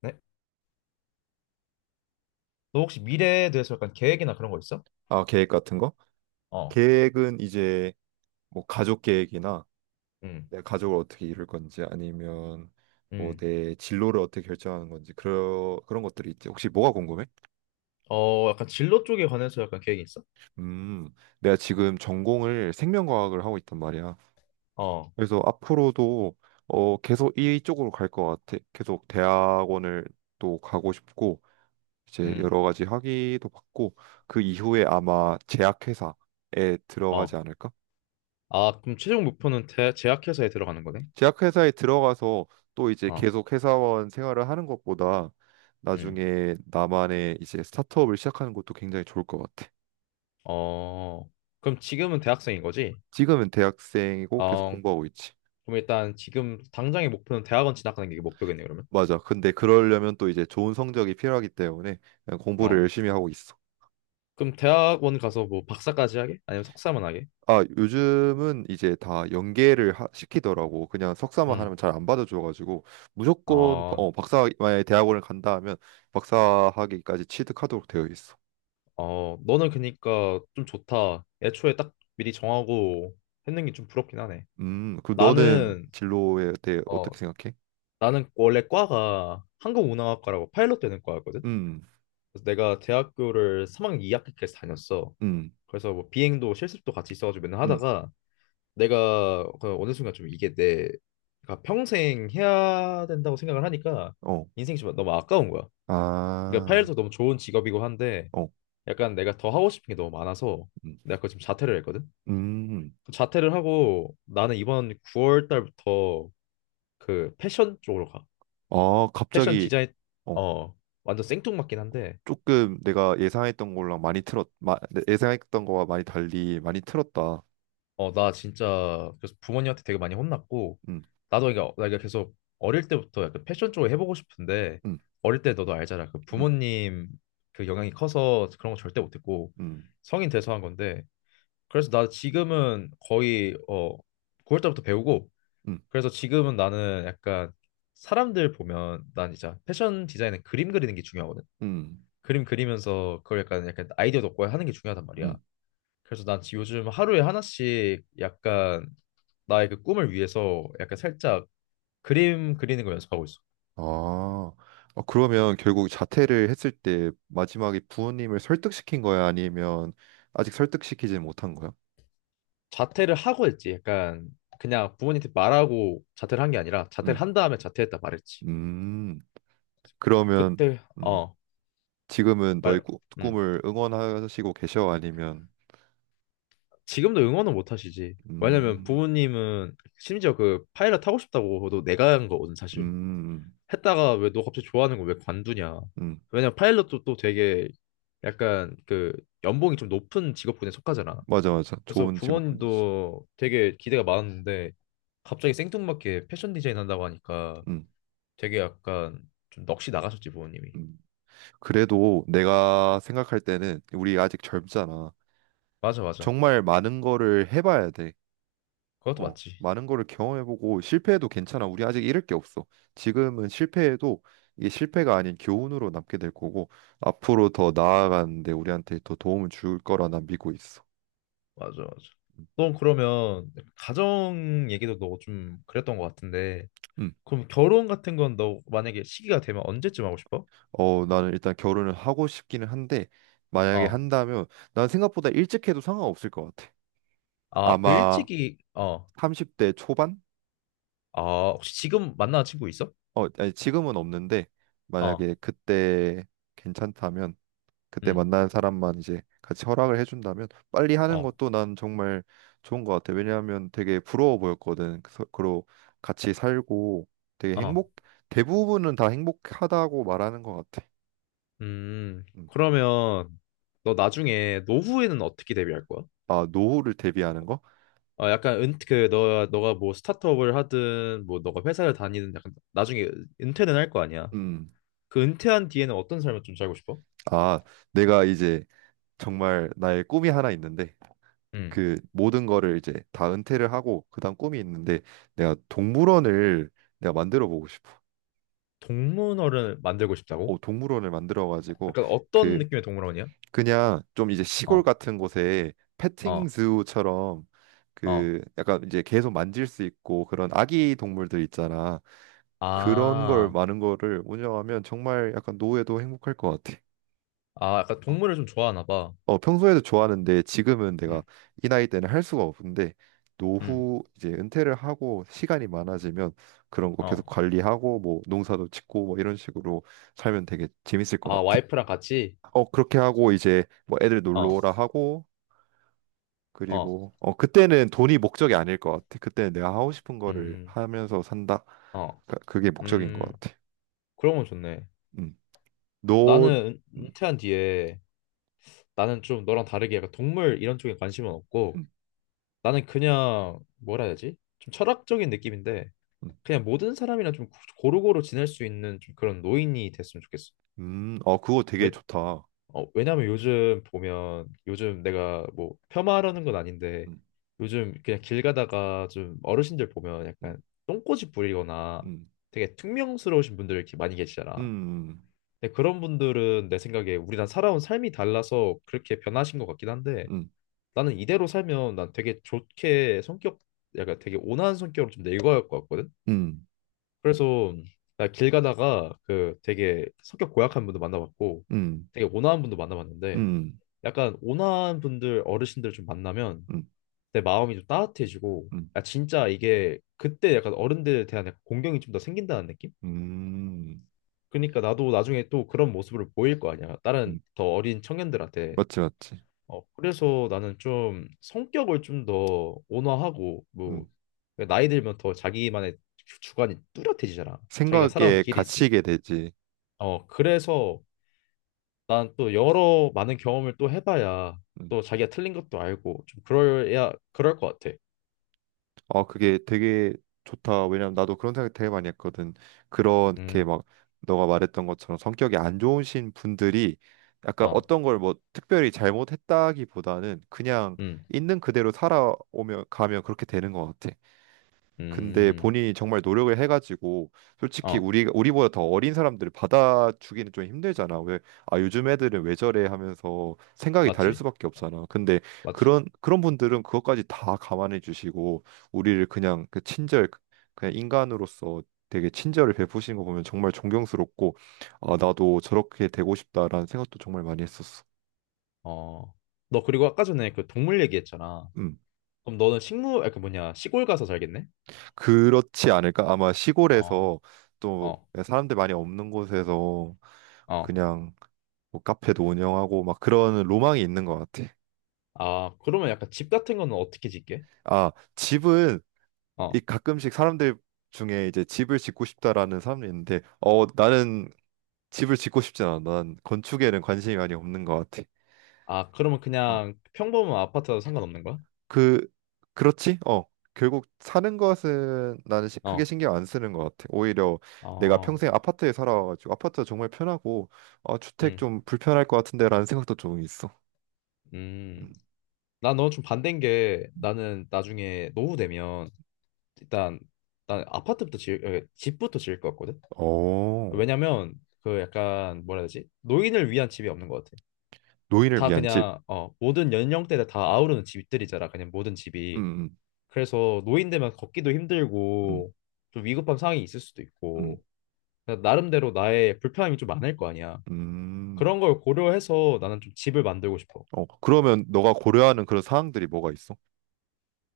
네? 너 혹시 미래에 대해서 약간 계획이나 그런 거 있어? 아, 계획 같은 거? 어, 계획은 이제 뭐 가족 계획이나 음, 내 가족을 어떻게 이룰 건지 아니면 뭐 음. 내 진로를 어떻게 결정하는 건지 그런 것들이 있지. 혹시 뭐가 궁금해? 어, 약간 진로 쪽에 관해서 약간 계획이 있어? 음, 내가 지금 전공을 생명과학을 하고 있단 말이야. 어, 그래서 앞으로도 계속 이쪽으로 갈 것 같아. 계속 대학원을 또 가고 싶고 이제 음, 여러 가지 학위도 받고 그 이후에 아마 제약회사에 들어가지 어. 않을까? 아, 그럼 최종 목표는 제약회사에 들어가는 거네? 제약회사에 들어가서 또 이제 어, 계속 회사원 생활을 하는 것보다 음, 나중에 나만의 이제 스타트업을 시작하는 것도 굉장히 좋을 것 같아. 어. 그럼 지금은 대학생인 거지? 지금은 대학생이고 계속 어, 공부하고 있지. 그럼 일단 지금 당장의 목표는 대학원 진학하는 게 목표겠네, 그러면? 맞아. 근데 그러려면 또 이제 좋은 성적이 필요하기 때문에 그냥 공부를 어. 열심히 하고 있어. 그럼 대학원 가서 뭐 박사까지 하게? 아니면 석사만 하게? 아, 요즘은 이제 다 연계를 시키더라고. 그냥 석사만 응, 하면 잘 안 받아줘가지고 무조건 아, 박사, 만약에 대학원을 간다 하면 박사학위까지 취득하도록 되어 있어. 어. 너는 그니까 좀 좋다. 애초에 딱 미리 정하고 했는 게 좀 부럽긴 하네. 그 너는 나는 진로에 대해 어, 어떻게 생각해? 나는 원래 과가 항공운항학과라고 파일럿 되는 과였거든. 음, 그래서 내가 대학교를 3학년 2학기까지 다녔어. 음, 그래서 뭐 비행도 실습도 같이 있어가지고 맨날 음, 하다가 내가 그 어느 순간 좀 이게 내가 평생 해야 된다고 생각을 하니까 어, 인생이 좀 너무 아까운 거야. 그러니까 아, 파일럿도 너무 좋은 직업이고 한데 어, 약간 내가 더 하고 싶은 게 너무 많아서 음, 내가 그거 지금 자퇴를 했거든. 음, 자퇴를 하고 나는 이번 9월 달부터 그 패션 쪽으로 가. 아, 패션 갑자기, 디자인. 어, 어, 완전 생뚱맞긴 한데. 조금 내가 예상했던 거랑 많이 예상했던 거와 많이 달리 많이 틀었다. 어, 나 진짜 그래서 부모님한테 되게 많이 혼났고. 음, 나도 이게 나 이게 계속 어릴 때부터 약간 패션 쪽을 해보고 싶은데 음, 어릴 때 너도 알잖아 그 음, 부모님, 그 영향이 커서 그런 거 절대 못했고 음, 성인 돼서 한 건데 그래서 나 지금은 거의 어 9월 때부터 배우고 음, 그래서 지금은 나는 약간 사람들 보면 난 진짜 패션 디자인은 그림 그리는 게 중요하거든. 음, 그림 그리면서 그걸 약간 아이디어 얻고 하는 게 중요하단 말이야. 음, 그래서 난 요즘 하루에 하나씩 약간 나의 그 꿈을 위해서 약간 살짝 그림 그리는 걸 연습하고 있어. 아, 아, 그러면 결국 자퇴를 했을 때 마지막에 부모님을 설득시킨 거야? 아니면 아직 설득시키지 못한 거야? 자퇴를 하고 했지. 약간 그냥 부모님한테 말하고 자퇴를 한 게 아니라 자퇴를 음, 한 다음에 자퇴했다 말했지. 음. 그러면 그때 음, 어, 지금은 너의 말, 음. 꿈을 응원하시고 계셔? 아니면 지금도 응원은 못 하시지. 왜냐면 음, 부모님은 심지어 그 파일럿 하고 싶다고도 내가 한 거거든 사실. 음, 했다가 왜 너 갑자기 좋아하는 거 왜 관두냐. 음, 왜냐면 파일럿도 또 되게 약간 그 연봉이 좀 높은 직업군에 속하잖아. 맞아, 맞아. 그래서 좋은 직업군이지. 부모님도 되게 기대가 많았는데 갑자기 생뚱맞게 패션 디자인 한다고 하니까 음, 되게 약간 좀 넋이 나가셨지 부모님이. 음. 그래도 내가 생각할 때는 우리 아직 젊잖아. 맞아 맞아. 정말 많은 거를 해봐야 돼. 그것도 어, 맞지. 많은 거를 경험해보고 실패해도 괜찮아. 우리 아직 잃을 게 없어. 지금은 실패해도 이게 실패가 아닌 교훈으로 남게 될 거고 앞으로 더 나아가는데 우리한테 더 도움을 줄 거라 난 믿고 있어. 맞아 맞아. 음. 넌 그러면 가정 얘기도 너 좀 그랬던 것 같은데 음. 그럼 결혼 같은 건 너 만약에 시기가 되면 언제쯤 하고 싶어? 어, 나는 일단 결혼을 하고 싶기는 한데 만약에 어. 한다면 난 생각보다 일찍 해도 상관없을 것 같아. 아, 그 아마 일찍이 어. 30대 초반? 아, 혹시 지금 만나는 친구 있어? 어, 아니, 지금은 없는데 어. 만약에 그때 괜찮다면 그때 응. 만나는 사람만 이제 같이 허락을 해준다면 빨리 하는 어. 것도 난 정말 좋은 것 같아. 왜냐하면 되게 부러워 보였거든. 그래서 그 같이 살고 되게 어. 행복 대부분은 다 행복하다고 말하는 것 같아. 음. 그러면 너 나중에 노후에는 어떻게 대비할 거야? 아, 노후를 대비하는 거? 어, 약간 은, 그, 너가 뭐 스타트업을 하든, 뭐 너가 회사를 다니든, 약간 나중에 은퇴는 할 거 아니야. 음. 그 은퇴한 뒤에는 어떤 삶을 좀 살고 싶어? 아, 내가 이제 정말 나의 꿈이 하나 있는데 음, 그 모든 거를 이제 다 은퇴를 하고 그다음 꿈이 있는데 내가 동물원을 내가 만들어 보고 싶어. 동물원을 만들고 싶다고? 어, 동물원을 만들어 가지고 약간 어떤 그 느낌의 동물원이야? 그냥 좀 이제 시골 어, 같은 곳에 패팅 어, 즈우처럼 어. 그 약간 이제 계속 만질 수 있고 그런 아기 동물들 있잖아. 그런 걸 아, 많은 거를 운영하면 정말 약간 노후에도 행복할 것 같아. 아, 약간 동물을 좀 좋아하나 봐. 어, 평소에도 좋아하는데 지금은 내가 음, 이 나이 때는 할 수가 없는데 음, 노후 이제 은퇴를 하고 시간이 많아지면 그런 거 계속 어. 관리하고 뭐 농사도 짓고 뭐 이런 식으로 살면 되게 재밌을 것 아, 같아. 와이프랑 같이? 어, 그렇게 하고 이제 뭐 애들 놀러 어, 오라 하고 어, 그리고 어, 그때는 돈이 목적이 아닐 것 같아. 그때는 내가 하고 싶은 거를 음, 하면서 산다. 어, 그게 목적인 것 음, 같아. 그런 건 좋네. 음. 너 나는 음, 퇴한 뒤에 나는 좀 너랑 다르게 약간 동물 이런 쪽에 관심은 없고 음, 나는 그냥 뭐라 해야 되지? 좀 철학적인 느낌인데 음. 그냥 모든 사람이랑 좀 고루고루 지낼 수 있는 좀 그런 노인이 됐으면 좋겠어. 어, 그거 되게 왜, 좋다. 어, 왜냐면 요즘 보면 요즘 내가 뭐 폄하하려는 건 아닌데 음, 요즘 그냥 길 가다가 좀 어르신들 보면 음, 약간 똥꼬집 부리거나 음, 되게 퉁명스러우신 분들 이렇게 많이 계시잖아. 음. 근데 그런 분들은 내 생각에 우리랑 살아온 삶이 달라서 그렇게 변하신 것 같긴 한데 음. 나는 이대로 살면 난 되게 좋게 성격, 약간 되게 온화한 성격으로 좀 늙어갈 것 같거든. 음, 그래서 나 길 가다가 그 되게 성격 고약한 분도 만나봤고 음, 되게 온화한 분도 만나봤는데 음, 약간 온화한 분들 어르신들 좀 만나면 음, 내 마음이 좀 따뜻해지고 음, 아 진짜 이게 그때 약간 어른들에 대한 약간 공경이 좀 더 생긴다는 느낌? 음, 그러니까 나도 나중에 또 그런 모습을 보일 거 아니야. 다른 음. 더 어린 청년들한테. 맞지, 맞지. 어, 그래서 나는 좀 성격을 좀 더 온화하고 음. 뭐 나이 들면 더 자기만의 주관이 뚜렷해지잖아. 자기가 살아온 생각에 길이 있으니까. 갇히게 되지. 어, 그래서 난 또 여러 많은 경험을 또 해봐야 음. 또 자기가 틀린 것도 알고 좀 그럴야 그럴 것 같아. 어, 그게 되게 좋다. 왜냐면 나도 그런 생각 되게 많이 했거든. 그렇게 음, 막 너가 말했던 것처럼 성격이 안 좋으신 분들이 약간 어, 어떤 걸 뭐 특별히 잘못했다기보다는 그냥 음, 있는 그대로 살아오며 가면 그렇게 되는 것 같아. 근데 음, 본인이 정말 노력을 해가지고 솔직히 어, 우리보다 더 어린 사람들을 받아주기는 좀 힘들잖아. 왜 아 요즘 애들은 왜 저래 하면서 생각이 다를 맞지, 수밖에 없잖아. 근데 맞지. 그런 분들은 그것까지 다 감안해 주시고 우리를 그냥 그 친절 그냥 인간으로서 되게 친절을 베푸시는 거 보면 정말 존경스럽고 아 나도 저렇게 되고 싶다라는 생각도 정말 많이 했었어. 어, 너 그리고 아까 전에 그 동물 얘기했잖아. 음. 그럼 너는 그 뭐냐 시골 가서 살겠네? 그렇지 않을까? 아마 어, 시골에서 또 어, 사람들 많이 없는 곳에서 어. 그냥 뭐 카페도 운영하고 막 그런 로망이 있는 것 같아. 아, 그러면 약간 집 같은 거는 어떻게 짓게? 아, 집은 이 어. 가끔씩 사람들 중에 이제 집을 짓고 싶다라는 사람이 있는데, 어, 나는 집을 짓고 싶지 않아. 난 건축에는 관심이 많이 없는 것 같아. 아, 그러면 어. 그냥 평범한 아파트라도 상관없는 거야? 그 그렇지? 어. 결국 사는 것은 나는 크게 어. 신경 안 쓰는 것 같아. 오히려 내가 어. 평생 아파트에 살아가지고 아파트가 정말 편하고 어, 주택 음. 좀 불편할 것 같은데라는 생각도 좀 있어. 음. 음. 나 너랑 좀 반대인 게 나는 나중에 노후 되면 일단 난 집부터 지을 것 같거든. 어, 왜냐면 그 약간 뭐라 해야 되지? 노인을 위한 집이 없는 것 같아. 노인을 다 위한 집. 그냥 어, 모든 연령대를 다 아우르는 집들이잖아. 그냥 모든 집이. 음, 그래서 노인 되면 걷기도 음, 힘들고 좀 위급한 상황이 있을 수도 음, 있고 그러니까 나름대로 나의 불편함이 좀 많을 거 아니야. 음. 그런 걸 고려해서 나는 좀 집을 만들고 싶어. 어, 그러면 너가 고려하는 그런 사항들이 뭐가 있어?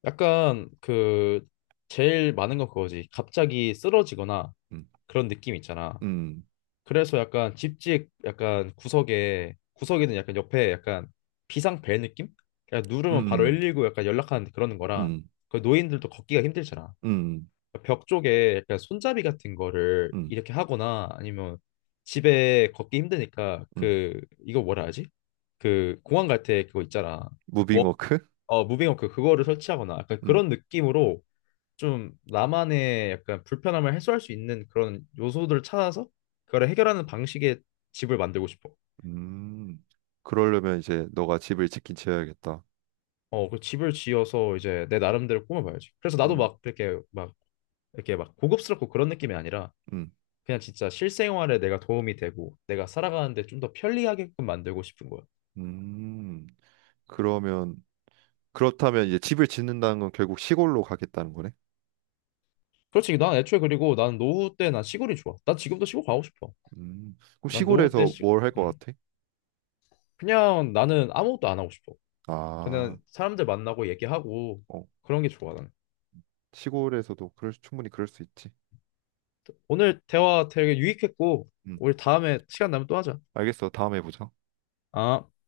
약간 그 제일 많은 건 그거지. 갑자기 쓰러지거나 음, 그런 느낌 있잖아. 음, 그래서 약간 집집 약간 구석에는 약간 옆에 약간 비상 벨 느낌? 그냥 누르면 바로 음, 119 약간 연락하는 그런 거라 음, 그 노인들도 걷기가 힘들잖아. 음, 음, 벽 쪽에 약간 손잡이 같은 거를 음. 이렇게 하거나 아니면 집에 걷기 힘드니까 음. 그 이거 뭐라 하지? 그 공항 갈 때 그거 있잖아. 워 무빙워크? 어, 무빙 워크 그거를 설치하거나 약간 음, 그런 느낌으로 좀 나만의 약간 불편함을 해소할 수 있는 그런 요소들을 찾아서 그걸 해결하는 방식의 집을 만들고 싶어. 음. 그러려면 이제 너가 집을 짓긴 지어야겠다. 어, 그 집을 지어서 이제 내 나름대로 꾸며봐야지. 그래서 나도 음, 막 이렇게 막 고급스럽고 그런 느낌이 아니라 음, 그냥 진짜 실생활에 내가 도움이 되고 내가 살아가는데 좀 더 편리하게끔 만들고 싶은 거야. 음. 그러면 그렇다면 이제 집을 짓는다는 건 결국 시골로 가겠다는 거네. 그렇지. 난 애초에 그리고 난 노후 때 난 시골이 좋아. 난 지금도 시골 가고 싶어. 음. 그럼 난 노후 때 시골에서 시... 뭘 할 것 음. 같아? 그냥 나는 아무것도 안 하고 싶어. 아, 그냥 사람들 만나고 얘기하고 어, 그런 게 좋아 나는. 시골에서도 그럴 충분히 그럴 수 있지. 오늘 대화 되게 유익했고 음, 우리 다음에 시간 나면 또 하자. 알겠어. 다음에 보자. 아.